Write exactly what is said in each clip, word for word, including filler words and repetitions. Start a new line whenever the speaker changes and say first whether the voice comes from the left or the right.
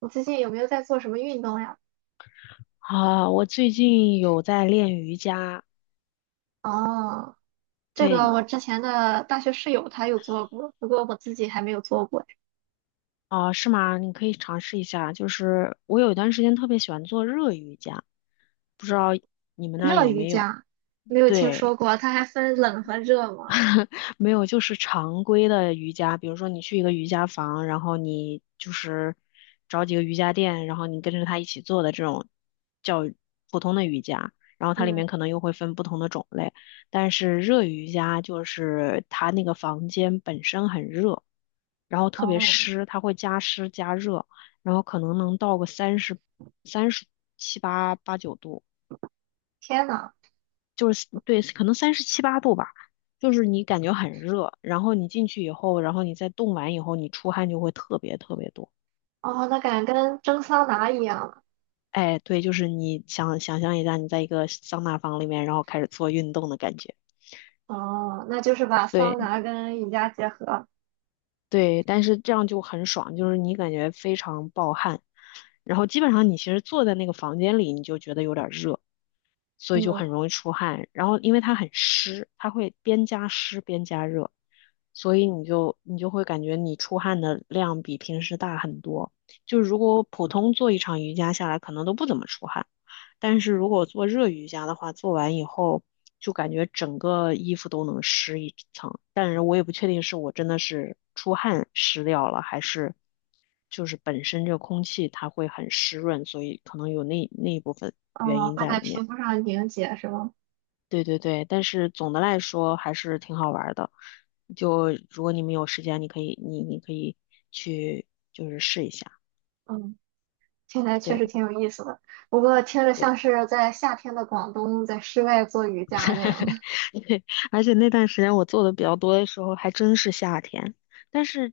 right: 你最近有没有在做什么运动呀？
left: 啊，我最近有在练瑜伽，
right: 哦，这个
left: 对，
right: 我之前的大学室友她有做过，不过我自己还没有做过。
left: 啊，是吗？你可以尝试一下。就是我有一段时间特别喜欢做热瑜伽，不知道你们那儿
right: 热
left: 有
right: 瑜
left: 没有？
right: 伽，没有听说
left: 对，
right: 过，它还分冷和热吗？
left: 没有，就是常规的瑜伽，比如说你去一个瑜伽房，然后你就是找几个瑜伽垫，然后你跟着他一起做的这种叫普通的瑜伽，然后它里
right: 嗯，
left: 面可能又会分不同的种类，但是热瑜伽就是它那个房间本身很热，然后特别
right: 哦，
left: 湿，它会加湿加热，然后可能能到个三十三十七八八九度。
right: 天呐，
left: 就是对，可能三十七八度吧，就是你感觉很热，然后你进去以后，然后你再冻完以后，你出汗就会特别特别多。
right: 哦，那感觉跟蒸桑拿一样了。
left: 哎，对，就是你想想象一下，你在一个桑拿房里面，然后开始做运动的感觉。
right: 哦，那就是把桑
left: 对
right: 拿跟瑜伽结合。
left: 对，但是这样就很爽，就是你感觉非常暴汗，然后基本上你其实坐在那个房间里，你就觉得有点热，所以就
right: 嗯，
left: 很容易出汗。然后因为它很湿，它会边加湿边加热，所以你就你就会感觉你出汗的量比平时大很多。就如果普通做一场瑜伽下来，可能都不怎么出汗，但是如果做热瑜伽的话，做完以后。就感觉整个衣服都能湿一层，但是我也不确定是我真的是出汗湿掉了，还是就是本身这个空气它会很湿润，所以可能有那那一部分原
right: 哦，
left: 因
right: 会
left: 在
right: 在
left: 里
right: 皮
left: 面。
right: 肤上凝结是吗？
left: 对对对，但是总的来说还是挺好玩儿的。就如果你们有时间，你可以你你可以去就是试一下。
right: 嗯，听起来确实
left: 对
right: 挺有意思的，不过听着
left: 对。
right: 像是在夏天的广东在室外做瑜伽那样。
left: 对，而且那段时间我做的比较多的时候，还真是夏天。但是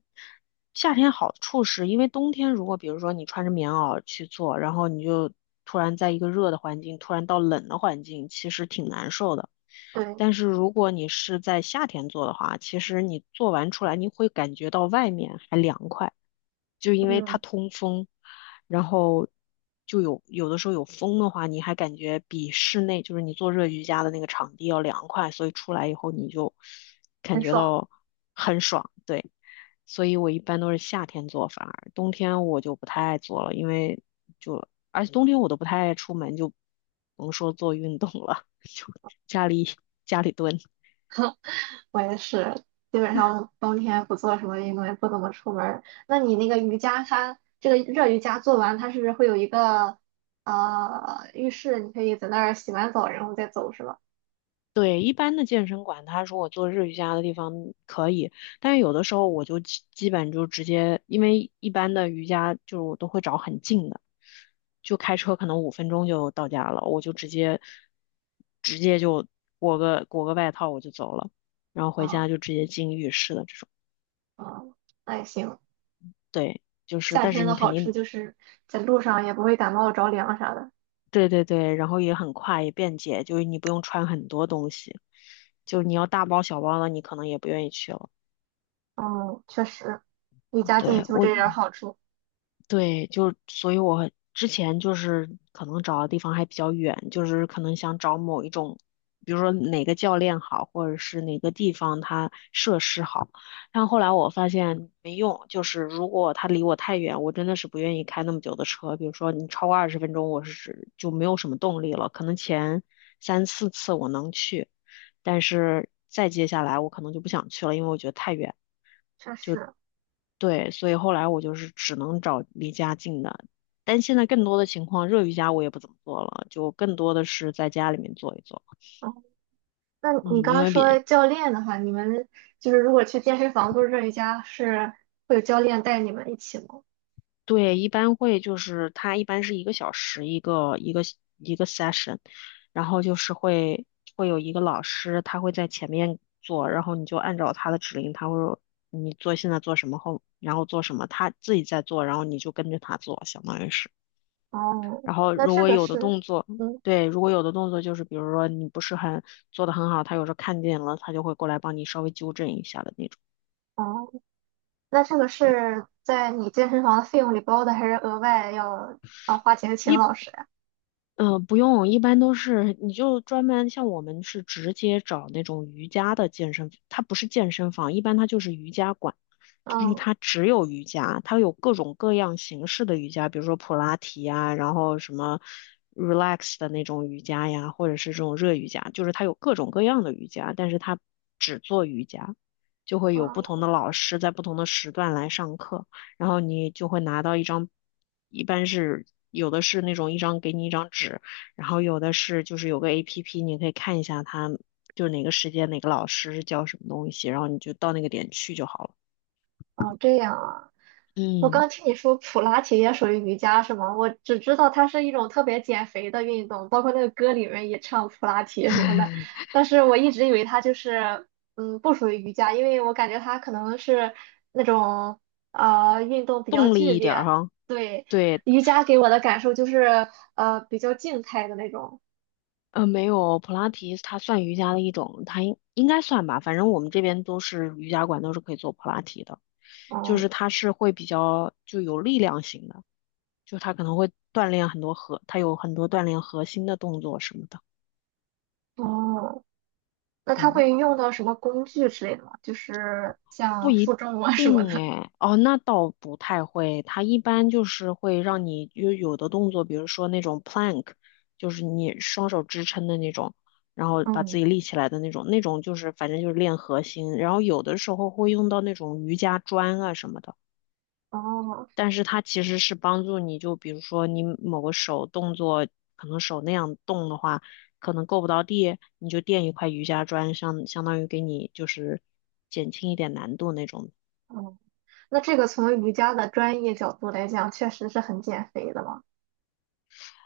left: 夏天好处是，因为冬天如果比如说你穿着棉袄去做，然后你就突然在一个热的环境，突然到冷的环境，其实挺难受的。
right: 对。
left: 但是如果你是在夏天做的话，其实你做完出来，你会感觉到外面还凉快，就因为它
right: 嗯。
left: 通风。然后就有有的时候有风的话，你还感觉比室内就是你做热瑜伽的那个场地要凉快，所以出来以后你就感
right: 很
left: 觉
right: 爽。
left: 到很爽，对。所以我一般都是夏天做，反而冬天我就不太爱做了，因为就而且冬天我都不太爱出门，就甭说做运动了，就家里家里蹲。
right: 我也是，基本上冬天不做什么运动，也不怎么出门儿。那你那个瑜伽它，这个热瑜伽做完，它是会有一个呃浴室，你可以在那儿洗完澡然后再走，是吧？
left: 对，一般的健身馆，他说我做日瑜伽的地方可以，但是有的时候我就基基本就直接，因为一般的瑜伽就是我都会找很近的，就开车可能五分钟就到家了，我就直接裹个裹个外套我就走了，然后回家
right: 啊、
left: 就直接进浴室的这种。
right: 啊、那也行。
left: 对，就是，
right: 夏
left: 但是
right: 天的
left: 你肯
right: 好处
left: 定，
right: 就是在路上也不会感冒着凉啥的。
left: 对对对，然后也很快也便捷，就是你不用穿很多东西，就你要大包小包的，你可能也不愿意去了。
right: 嗯，确实，离家近
left: 对，
right: 就
left: 我。
right: 这点儿好处，
left: 对，就所以我之前就是可能找的地方还比较远，就是可能想找某一种，比如说哪个教练好，或者是哪个地方它设施好。但后来我发现没用，就是如果他离我太远，我真的是不愿意开那么久的车。比如说你超过二十分钟，我是就没有什么动力了。可能前三四次我能去，但是再接下来我可能就不想去了，因为我觉得太远。
right: 确实。
left: 对，所以后来我就是只能找离家近的，但现在更多的情况，热瑜伽我也不怎么做了，就更多的是在家里面做一做。
right: 嗯，那
left: 嗯，
right: 你刚
left: 因
right: 刚
left: 为
right: 说
left: 比，
right: 教练的话，你们就是如果去健身房做这一家，是会有教练带你们一起吗？
left: 对，一般会就是他一般是一个小时一个一个一个 session,然后就是会会有一个老师，他会在前面做，然后你就按照他的指令，他会说你做现在做什么后，然后做什么，他自己在做，然后你就跟着他做，相当于是。
right: 哦，
left: 然后
right: 那
left: 如
right: 这
left: 果
right: 个
left: 有的
right: 是，
left: 动作，
right: 嗯，
left: 对，如果有的动作就是比如说你不是很做的很好，他有时候看见了，他就会过来帮你稍微纠正一下的那种。
right: 哦，那这个
left: 对，
right: 是在你健身房的费用里包的，还是额外要啊花钱请
left: 一。
right: 老师呀？
left: 嗯、呃不用，一般都是你就专门像我们是直接找那种瑜伽的健身，它不是健身房，一般它就是瑜伽馆，就是
right: 嗯，
left: 它只有瑜伽，它有各种各样形式的瑜伽，比如说普拉提呀，然后什么 relax 的那种瑜伽呀，或者是这种热瑜伽，就是它有各种各样的瑜伽，但是它只做瑜伽，就会有不
right: 哦
left: 同的老师在不同的时段来上课。然后你就会拿到一张，一般是有的是那种一张给你一张纸，然后有的是就是有个 A P P,你可以看一下它就哪个时间哪个老师是教什么东西，然后你就到那个点去就好了。
right: 哦，这样啊。我
left: 嗯，
right: 刚听你说普拉提也属于瑜伽是吗？我只知道它是一种特别减肥的运动，包括那个歌里面也唱普拉提什么的，但是我一直以为它就是嗯不属于瑜伽，因为我感觉它可能是那种呃运动比较
left: 动
right: 剧
left: 力一点儿
right: 烈。
left: 哈。
right: 对，
left: 对，
right: 瑜伽给我的感受就是呃比较静态的那种。
left: 呃，没有，普拉提它算瑜伽的一种，它应应该算吧，反正我们这边都是瑜伽馆都是可以做普拉提的，就
right: 嗯，
left: 是它是会比较就有力量型的。就他可能会锻炼很多核，他有很多锻炼核心的动作什么的。
right: 哦，那它
left: 嗯，
right: 会用到什么工具之类的吗？就是
left: 不
right: 像
left: 一
right: 负重啊什么
left: 定
right: 的。
left: 哎。哦，那倒不太会。他一般就是会让你有有的动作，比如说那种 plank,就是你双手支撑的那种，然后把自
right: 嗯，
left: 己立起来的那种，那种就是反正就是练核心。然后有的时候会用到那种瑜伽砖啊什么的。
right: 哦。
left: 但是它其实是帮助你，就比如说你某个手动作，可能手那样动的话，可能够不到地，你就垫一块瑜伽砖，相相当于给你就是减轻一点难度那种。
right: 哦，那这个从瑜伽的专业角度来讲，确实是很减肥的嘛。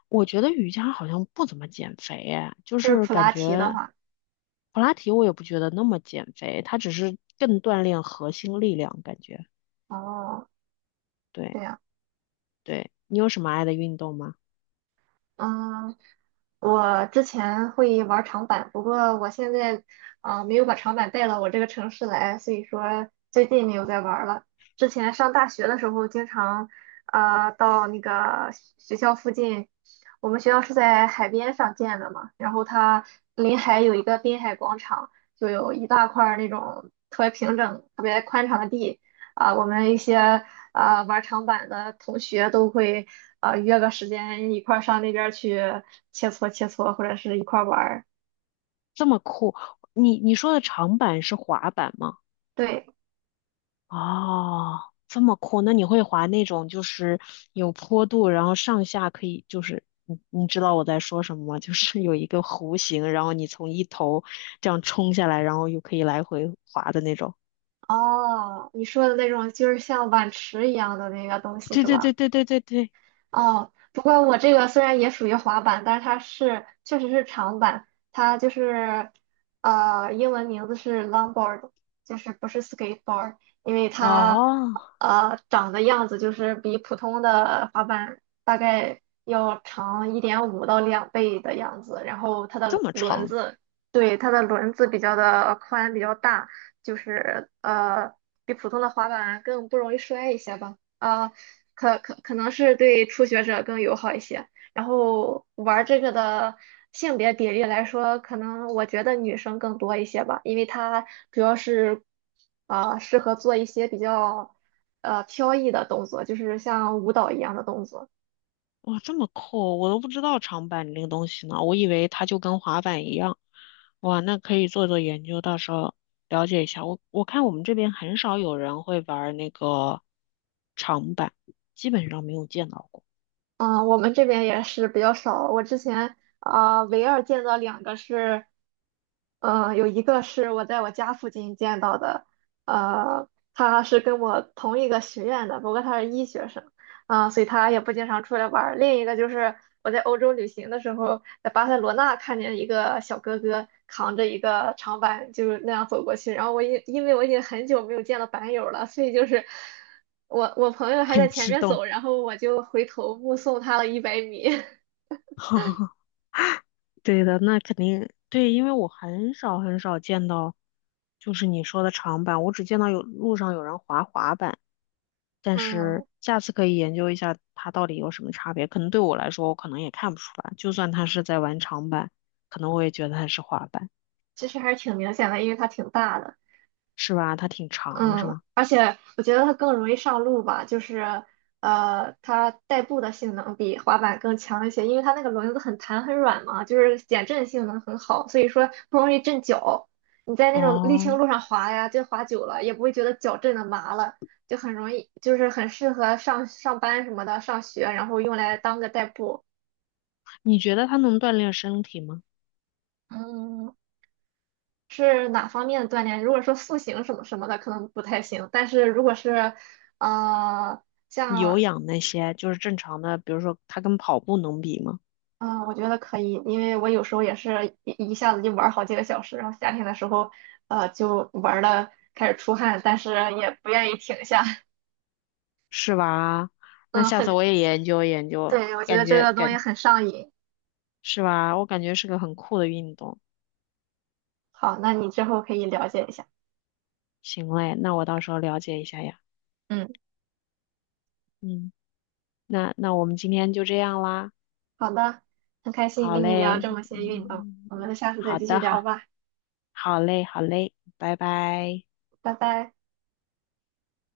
left: 我觉得瑜伽好像不怎么减肥，哎，就
right: 就是
left: 是
right: 普
left: 感
right: 拉提的
left: 觉
right: 话，
left: 普拉提我也不觉得那么减肥，它只是更锻炼核心力量，感觉。
right: 哦，
left: 对
right: 这样。
left: 对，你有什么爱的运动吗？
right: 嗯，我之前会玩儿长板，不过我现在啊、呃没有把长板带到我这个城市来，所以说最近没有在玩儿了。之前上大学的时候，经常啊、呃到那个学校附近，我们学校是在海边上建的嘛，然后它临海有一个滨海广场，就有一大块儿那种特别平整、特别宽敞的地啊、我们一些。啊、玩长板的同学都会啊、约个时间一块儿上那边儿去切磋切磋，或者是一块儿玩儿。
left: 这么酷，你你说的长板是滑板吗？
right: 对，
left: 哦，这么酷，那你会滑那种就是有坡度，然后上下可以就是你你知道我在说什么吗？就是有一个弧形，然后你从一头这样冲下来，然后又可以来回滑的那种。
right: 哦，你说的那种就是像碗池一样的那个东西
left: 对
right: 是
left: 对对
right: 吧？
left: 对对对对，
right: 哦，不过我这个虽然也属于滑板，但是它是确实是长板，它就是呃英文名字是 longboard,就是不是 skateboard,因为它
left: 哦，
right: 呃长的样子就是比普通的滑板大概要长一点五到两倍的样子，然后它
left: 这
right: 的
left: 么
right: 轮
left: 长。
right: 子，对，它的轮子比较的宽比较大，就是呃比普通的滑板更不容易摔一些吧。啊，可可可能是对初学者更友好一些。然后玩这个的性别比例来说，可能我觉得女生更多一些吧，因为它主要是啊、适合做一些比较呃飘逸的动作，就是像舞蹈一样的动作。
left: 哇，这么酷，我都不知道长板这个东西呢，我以为它就跟滑板一样。哇，那可以做做研究，到时候了解一下。我我看我们这边很少有人会玩儿那个长板，基本上没有见到过。
right: 嗯，我们这边也是比较少。我之前啊、唯二见到两个是嗯，有一个是我在我家附近见到的，呃，他是跟我同一个学院的，不过他是医学生，啊、所以他也不经常出来玩儿。另一个就是我在欧洲旅行的时候，在巴塞罗那看见一个小哥哥扛着一个长板，就是那样走过去。然后我因因为我已经很久没有见到板友了，所以就是我我朋友还在
left: 很
right: 前
left: 激
right: 面
left: 动，
right: 走，然后我就回头目送他了一百米。
left: 对的，那肯定对，因为我很少很少见到，就是你说的长板，我只见到有路上有人滑滑板。但是
right: 嗯，
left: 下次可以研究一下它到底有什么差别。可能对我来说，我可能也看不出来。就算它是在玩长板，可能我也觉得它是滑板，
right: 其实还是挺明显的，因为他挺大的。
left: 是吧？它挺长，是
right: 嗯，
left: 吗？
right: 而且我觉得它更容易上路吧，就是呃，它代步的性能比滑板更强一些，因为它那个轮子很弹很软嘛，就是减震性能很好，所以说不容易震脚。你在那种沥
left: 哦，
right: 青路上滑呀，就滑久了也不会觉得脚震的麻了，就很容易，就是很适合上上班什么的，上学，然后用来当个代步。
left: 你觉得它能锻炼身体吗？
right: 嗯，是哪方面的锻炼？如果说塑形什么什么的，可能不太行，但是如果是呃。
left: 有氧那些就是正常的，比如说它跟跑步能比吗？
right: 嗯，我觉得可以，因为我有时候也是一一下子就玩儿好几个小时，然后夏天的时候，呃，就玩的开始出汗，但是也不愿意停下。
left: 是吧？那
right: 嗯，
left: 下次
right: 很，
left: 我也研究研究，
right: 对，我觉得
left: 感
right: 这
left: 觉
right: 个东西
left: 感
right: 很上瘾。
left: 是吧？我感觉是个很酷的运动。
right: 好，那你之后可以了解一下。
left: 行嘞，那我到时候了解一下呀。
right: 嗯，
left: 嗯，那那我们今天就这样啦。
right: 好的，很开心
left: 好
right: 跟你聊
left: 嘞，
right: 这么些运动，
left: 嗯，
right: 我们下次再
left: 好
right: 继续
left: 的，好，
right: 聊吧，
left: 好嘞，好嘞，拜拜。
right: 拜拜。